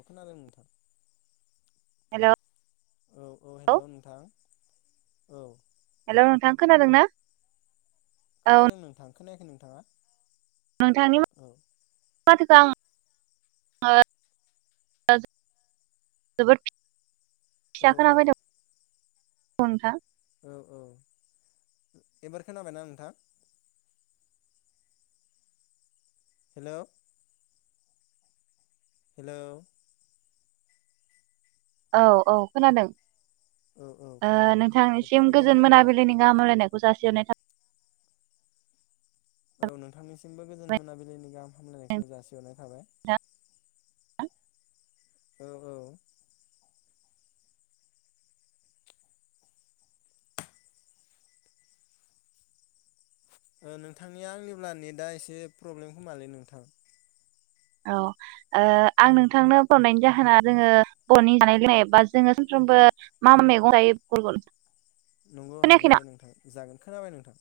अ खोनादों नोंथां हेलौ औ औ लौ हेलौ नोंथां औ हेलौ नोंथां खोनादोंना खोनादों नोंथां खोनायाखै नोंथाङा नोंथांनि औ मा-माथो [unintelligible] औ औ [unintelligible] औ औ एबार खोनाबायना नोंथां हेलौ हेलौ औ औ खोनादों औ औ ओ खोनादों नोंथां बे नोंथांनिसिम टपिकआव गोजोन फैदों नोंथां मोनाबिलिनि गाहाम हामलायनायख खौ जासि हरनाय था औ नोंथांनिस सिमबो गोजोन थाबाय मोनाबिलिनि गाहाम हामलायनायखौ जासिहरनाय थाबाय नोंथां औ औ ओ नोंथांनिया आंनिब्ला नेटा एसे प्रब्लेम खोमालै नोंथां औ ओ आं नोंथांनो फन हरनायनि जाहोना जोङो बरनि जानाय लोंनाय बा जोङो सानफ्रोमबो मा मा मैगं जायो बेफोरखौ नंगौ हागोन खोनायाखैना दे नोंथां जागोन खोनाबाय नोंथां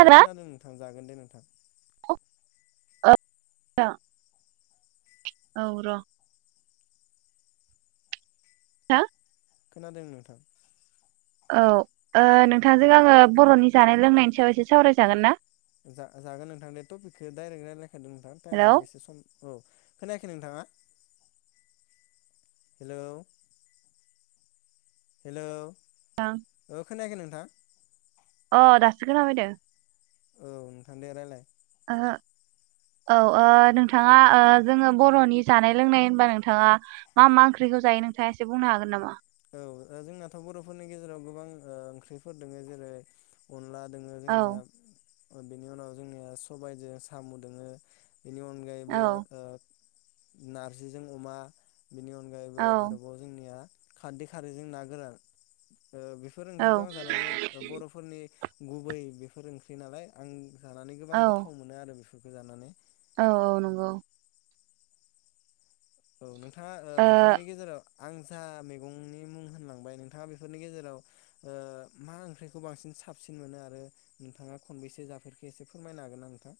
औ खोनादों नोंथां जागोन दे नोंथां [unintelligible] [unintelligible] औ र हा खोनादों नोंथां औ ओ नोंथांजों आङो बरनि जानाय लोंनायनि सायाव एसे सावरायजागोन ना जा जागोन नोंथां दे टपिकखौ डाइरेक्ट रायजलायखादो नोंथां हेलौ टाइमआबो एसे सम औ खोनायाखै नोंथाङा हेलौ हेलौ ओ [unintelligible] खोनायाखै नोंथां अ दासो खोना फायदो औ नोंथां दे रायलाय ओहो औओ नोंथाङा ओ जोङो बरनि जानाय लोंनाय होनबा नोंथाङा मा मा ओंख्रिखौ जायो नोंथाङा एसे बुंनो हागोन नामा औ जोंनाथ बर'फोरनि गेजेराव गोबां ओ ओंख्रिफोर दोङो जेरै अनला दोङो औ जोंनिया बेनि उनाव जोंनिया सबायाइजों साम दोङो बिनि औ अनगायैबो ओ नारजिजों अमा बिनि औ अनगायैबो आरोबाव जोंनिया खारदै खारैजों ना गोरान ओ बेफोर ओंख्रिखौ औ आं जानानै बर'फोरनि गुबै बेफोर ओंख्रि नालाय आं जानानै औ गोबां गोथाव मोनो आरो बेफो बेखौ जानानै औ औ नंगौ औ नोंथा थांङा ओ बेफोरनि गेजेराव आं जा मैगंनि मुं होनलांबाय नोंथाङा बेफोरनि गेजेराव ओ मा ओंख्रिखौ बांसिन साबसिन मोनो आरो नोंथाङा खनबेसे जाफेरखो एसे फोरमायनो हागोन ना नोंथां?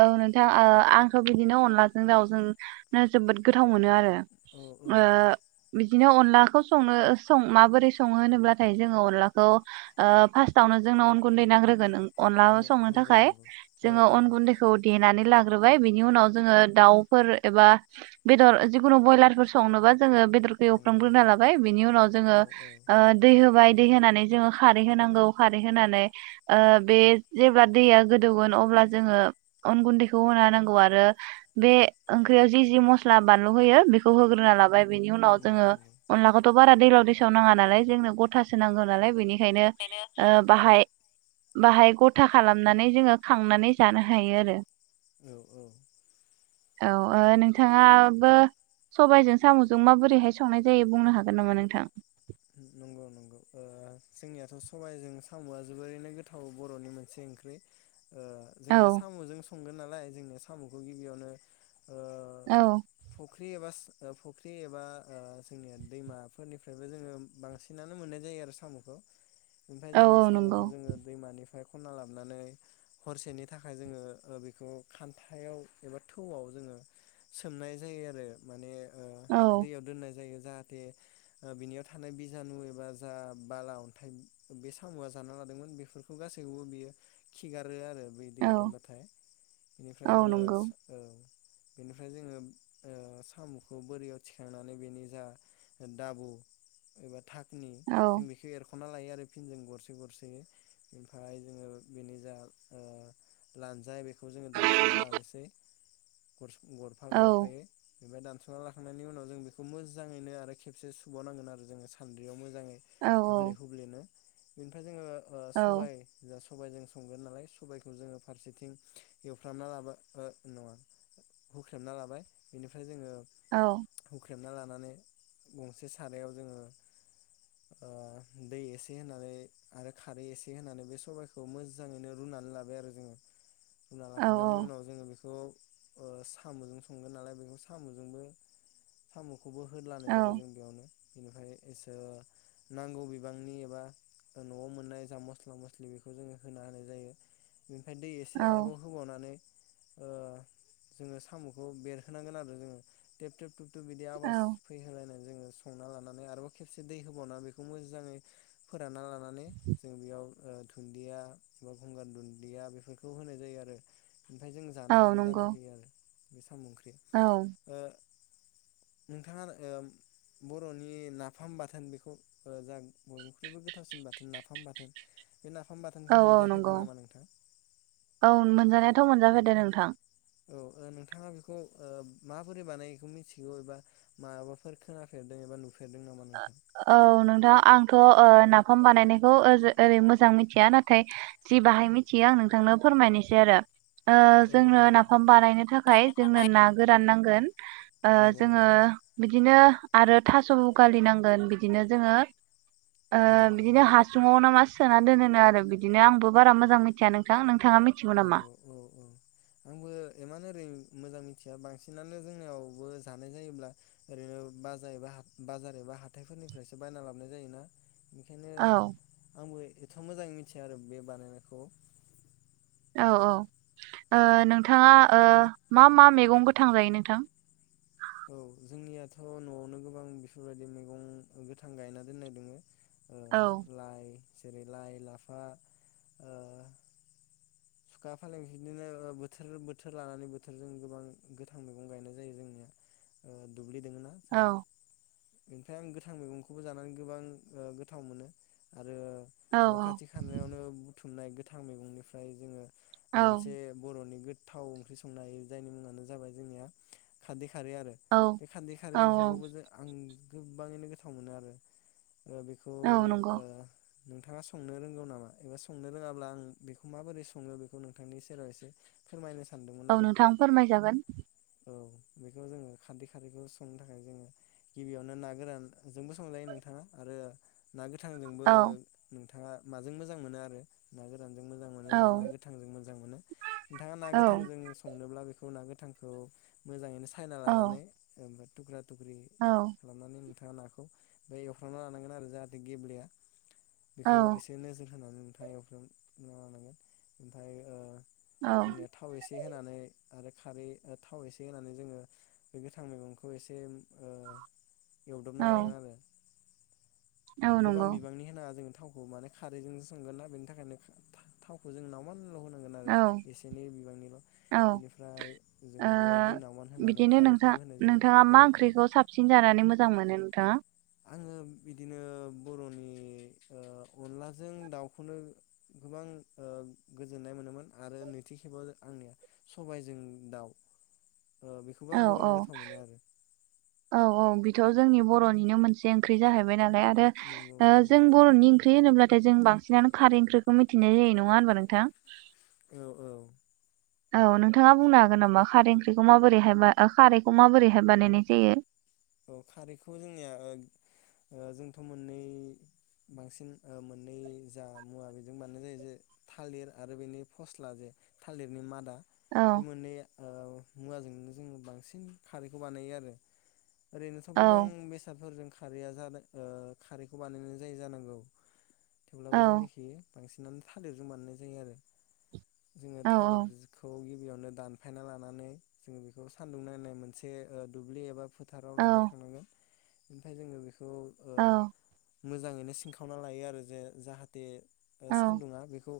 औ नोंथां ओ आंथ बिदिनो अनलाजों दाउजों नो जोबोद गोथाव मोनो आरो औ औ ओ बिदिनो अनलाखौ सङो ओ सं माबोरै सङो होनोब्लाथाय जोङो अनलाखौ ओ फास्टावनो जोंनो अन गुन्दै नांग्रोगोन अनदला संनो नंगौ थाखाय नंगौ औ जोङो औ अन गुन्दै देनानै लाग्रोबाय बिनि उनाव जोङो दाउफोर एबा बेदर जिखुनु बयलारफोर संनोबा जोङो बेदरखौ नंगौ एवफ्रामग्रोना नंगौ लाबाय बिनि उनाव औ औ ओ दै होबाय दै होनानै जोङो खारै होनांगौ खारै होनानै ओ बे जेब्ला दैया गोदौगोन अब्ला जोङो अन गुन्दैखौ होना नांगौ आरो बे ओंख्रियाव जि जि मस्ला बानलु होयो बेखौ होग्रोना लाबाय। बेनि उनाव नंगौ जोङो नंगौ अनलाखौथ बारा दैलाव दैसाव नाङा नालाय जोंनो गथासो नांगौ नालाय बेनि बेखायनो ओ बाहाय बाहाय गथा खालामनानै जोङो खांनानै जानो हायो। थायो आरो औ औ औ नोंथाङाबो सबायजों सामजों माबोरैहाय संनाय जायो बुंनो हागोन नामा नोंथां? नंगौ नंगौ ओ जोंनियाथ' सबायजों साम'आ जोबोरैनो गोथाव बर'नि मोनसे ओंख्रि ओ औ जोंनिया साम'जों स संगोन नालाय जोंनि साम'खौ गिबियावनो ओ औ फुख्रि एबा फुख्रि एबा ओ जोंनिया दैमाफोरनिफ्रायबो जोङो बांसिनानो मोननाय जायो आरो साम'खौ। ओमफ्राय औ जोङो औ नंगौ साम'खौ जोङो दैमानि फ्राय खनना लाबोनानै हरसेनि थाखाय जोङो बेखौ खान्थायाव एबा थौआव जोङो सोमनाय जायो आरो माने ओ औ दैयाव दोननाय जायो जाहाथे ओ बिनिया थानाय बिजानु एबा जा बाला अन्थाइ बे साम'आ जाना लादोंमोन बेफोरखौ गासैखौबो बियो खिगारो आरो बे औ दैयाव दोनबाथाय बेनिफ्राय औ जोङो नंगौ ओ बेनिफ्राय जोङो ओ साम'खौ बोरियाव थिखांनानै बेनि जा दाबु एबा था नि औ जों बेखौ एरख' ख'ना लायो आरो फिनजों गरसे गरसे ओमफ्राय जोङो बेनि जा ओ लानजाय बेखौ जोङो दानस'ना लानोसै गरस गरफा औ गरफायै। ओमफ्राय दानस'ना लाखांनायनि उनाव जों बेखौ मोजाङैनो आरो खेबसे सुबावनांगोन आरो जोङो सान्द्रियाव मो जाङै औ हुब्ले हुब्लेनो बेनिफ्राय जोङो ओ औ सबाय जा सबायजों संगोन नालाय सबायखौ जोङो फारसेथिं एवफ्रामना लाबाय ओ नङा हुख्रेमना लाबाय बेनिफ्राय जोङो औ खोबना लानानै गंसे सारायाव जोङो ओ दै एसे होनानै आरो खारै एसे होनानै बे सबायखौ मोजाङैनो रुनानै लाबाय आरो जोङो ना औ लाखांनायनि उनाव जोङो बेखौ औ ओ साम'जों संगोन नालाय बेखौ साम'जोंबो साम' खौबो होलानाय जाबाय औ जों बेयावनो। बेनिफ्राय इसो नांगौ बिबांनि एबा न'आव मोननाय जा मस्ला मस्लि बेखौ जोङो होना होनाय जायो। बेनिफ्राय दै एसे औ आरोबाव होबावनानै ओ जोङो साम'खौ बेरहोनांगोन आरो जोङो थेब थेब थुब बिदि आवास औ फैहोलायनाय जोङो संना लानानै आरबाव खेबसे दै होबावना बेखौ मोजाङै फोरानना ला नानै जों बेयाव ओ दुन्दिया बा गंगार दुन्दिया बेफोरखौ होनाय जायो आरो। ओमफाय जों जानो औ हानाय जाना नंगौ फैयो आरो। ओंख्रि औ ओ नोंथाङा ओ बरनि ना फाम बाथोन बेखौ जा बयनिख्रुइबो गोथावसिन बाथोन नाफाम बाथोन बे नाफाम बाथोनखौ औ औ नंगौ। मोनजाफेरदों नामा नोंथां? औ मोनजानायाथ मोनजाफेर दों नोंथां। औ ओ नोंथाङा बेखौ ओ माबोरै बानायखो मिथिगौ एबा माबाफोर खोनाफेरदों एबा नुफेरदों नामा नोंथां? ओ औ नोंथां आंथ ओ नाफाम बानायनायखौ ओजो ओरै मोजां मिथिया नाथाय जि बाहाय मिथियो आं नोंथांनो फोरमायनोसै आरो ओ औ औ जोंनो नाफाम बानायनो थाखाय जोंनो ना गोरान नांगोन। ओ नंगौ जोङो नंगौ बिदिनो आरो थासुं गालिनांगोन बिदिनो जोङो ओ नंगौ बिदिनो नंगौ हासुङाव नामा सोना दोनोनो आरो बिदिनो आंबो बारा मोजां मिथिया नोंथां। नों नंगौ औ औ। आंबो इमान एरै मोजां मिथिया बांसिनानो जोंनियावबो जानाय जायोब्ला ओरैनो बाजार एबा बाजार एबा हाथायफोरनिफ्रायसो बायना लाबोनाय जायोना। बेखायनो औ आंबो थ मोजाङै मिथिया आरो बे बानायनायखौ। औ औ। ओ नोंथाङा ओ मा मा मैगं गोथां जायो नोंथां? औ जोंनियाथ नयावनो गोबां बेफोरबायदि मैगं गोथां गायना दोननाय दङ। ओ औ लाइ। जेरै लाइ, लाफा, ओ सुखा फालें बिदिनो ओ बोथोर बोथोर लानानै बोथोरजों गोबां गोथां मैगं गायनाय जायो जोंनिया। ओम। दुब्लि दोङना औ जोंहा बेनिफ्राय आं गोथां मैगंखौबो जानानै गोबां ओ गोथाव मोनो आरो औ न खाथि खालावनो बुथुमनाय गोथां मैगंनिफ्राय जोङो औ मोनसे बरनि गो थाव ओंख्रि संनो हायो। जायनि मुङानो जाबाय जोंनिया खारदै खारै आरो औ बे खारदै औ खारै ओंख्रिखौबो जों आं गोबाङैनो गोथाव मोनो आरो। ओ बेखौ औ नंगौ ओ नोंथाङा संनो रोंगौ नामा एबा संनो रोङाब्ला आं बेखौ माबोरै सङो बेखौ नोंथांनि सेराव एसे फोरमायनो सानदोंमोन आरो औ नोंथां फोरमायजागोन औ बेखौ जोङो खारदै खारदैखौ संनो थाखाय जोङो गिबियावनो ना गोरानजोंबो संजायो नोंथाङा आरो ना गोथांजोंबो औ बिथाङा माजों मोजां मोनो आरो माजों ना- गोरान जों मोजां औ मोनोना गोथां मोजां मोनो नोंथाङा ना औ गोथांजों संनोब्ला बे संना गोथांखौ मोजाङैनो सायना औ लानानै ओफ्राय [unintelligible] थख्रि औ खालामनानै नोंथां नाखौ बे एवखांना लानांगोन आरो जाहाथे गेब्लेया बेखौ औ एसे नोजोर होनानै थावयावफ्रोम लानांगोन ओमफ्राय औ जोंनिया थाव एसे होनानै आरो खारै थाव एसे होनानै जोङो बेनि गोथां मैगंखौ एसे एवदबना लागोन आरो औ गोबां नंगौ बिबांनि होनाङा जों थावखौ माने खारैजोंसो संगोन ना बेनि थाखायनो थावखौ जों नाव मान होनांगोन आरो औ इसेनि बिबांनिल औ इनिफ्राय जोंङो बियाव दै नावमान होनानै नो नोंथां खारैखौबो होनाय जायो नोंथाङा औ मा औ ओंख्रिखौ साबसिन जानानै मोजां मोनो थांङा आङो बिदिनो बरनि अनलाजों दाउखौनो गोबां गोजोननाय मोनोमोन आरो नैथि खेबाव आंनिया सबायजों दाउ ओ बेखौबो औ आं गोबां औ गोथाव मोनो आरो थ जोंनि बरनिनो मोनसे ओंख्रि जाहैबाय नालाय नंगौ आरो नंगौ जों बरनि ओंख्रि होनोब्लाथाय जों बांसिनानो खारै ओंख्रिखौ मिथिनाय जायो नङा होनबा नोंथां औ औ औ नोंथाङा बुंनो हागोन नामा खारै ओंख्रिखौ माबोरैहाय खारैखौ माबोरैहाय बानायनाय जायो औ खारैखौ जोंनिया जोंथ मोननै बांसिन मोननै जा मुवा बेजों बानायनाय जायो जे थालिर आरो बेनि फस्ला जे थालिरनि मादा औ बे मोनै ओ मुवाजोंनो जोङो बांसिन खारैखौ बानायो आरो ओरैनोथ औ गोबां बेसादफोरजों खारैया जादों ओ खारैखौ बानायनानै जायो जानांगौ औ थेवब्लाबो जों निखि बांसिनानो थालेरजों बानायनाय जायो आरो जोङो औ थालिर जिखौ‌। गिबियावनो दानफायना लानानै जोङो बेखौ सान्दुं नांनाय मोनसे ओ दुब्लि एबा फो थाराव औ लाना थांनांगो। ओमफाय जोङो बे। औ। मोजाङैनो सिनखावना लायो आरो जे जाहाथे। ओ औ सान्दुंङा बेखौ।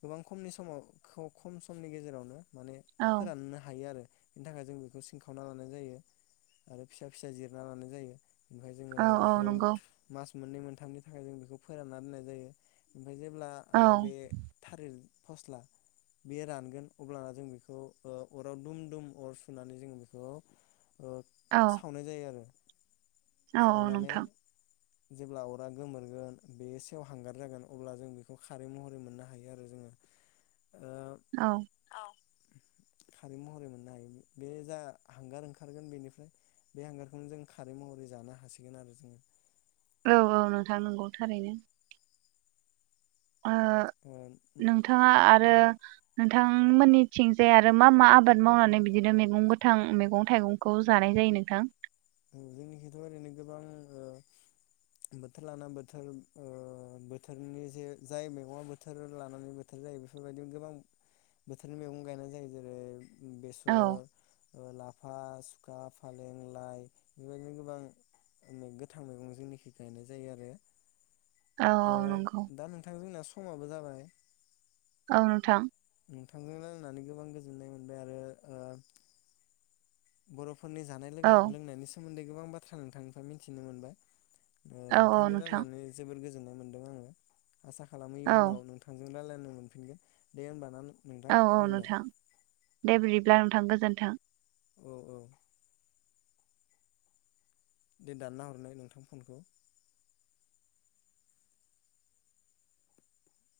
गोबां खमनि समाव खौ खम समनि गेजेरावनो। माने औ फोराननो हायो आरो। बेनि थाखाय जों बेखौ सिनखावना लानाय जायो। आरो फिसा फिसा जिरना लानाय जायो। ओमफाय जोङो औ औ बेखौ नंगौ मास। मोननै मोनथामनि थाखाय जों बेखौ फोरानना दोननाय जायो। ओमफाय जेब्ला औ ओ बे थालिर। फस्ला बेयो रानगोन अब्लाना जों बेखौ ओ अराव दुम-दुम अर सुनानै जों बेखौ ओ। औ सावनाय जायो आरो। औ औ सावनानै नोंथां। जेब्ला अरा गोमोरगोन बे सेव हांगार जागोन अब्ला जों बेखौ खारै महरै मोननो हायो आरो जोङो। औ खारि महरै मोननो हायो बे जा हांगार ओंखारगोन बेनिफ्राय। बे हांगारखौनो जों खारै महरै जानो हासिगोन आरो जोङो। औ औ नोंथां नंगौ थारैनो। ओ नोंथाङा आरो। नोंथांमोननिथिंजाय आरो मा-मा आबाद मावनानै बिदिनो मेगं गोथां मेगं थाइगंखौ जानाय जायो नोंथां। जोंनिखैथ ओरैनो गोबां ओ बोथोर लाना बोथोर ओ बोथोरनि जे जाय मैगङा बोथोर लानानै बोथोर जायो बेफोरबायदिनो गोबां बोथोरनि मैगं गायनाय जायो जेरै। औ बेसर। ओ लाफा सुखा फालें लाइ। बेबायदिनो गोबां मे गोथां मैगं जोंनिखै गायनाय जायो आरो। औ ओ नंगौ दा नोंथां जोंना। समाबो जाबाय। औ नोंथां। नोंथांजों रायलायनानै गोबां गोजोननाय मोनबाय आरो ओ। बर'फ फोरनि जानाय औ लोंनाय लोंनायनि सोमोन्दै। गोबां बाथ्रा नोंथांनिफ्राय मिथिनो मोनबाय। ओ औ औ नोंथांनो नोंथां रायलायनानै जोबोर गोजोन [inaudible] मोनदों आङो आसा खालामो औ इउनाव नोंथांजों रायलायनो मोनफिनगोन दे होमबा ना नों औ औ नोंथां दे बिदिब्ला थां गोजोनथों औ औ दे दानना हरनाय नोंथां फनखौ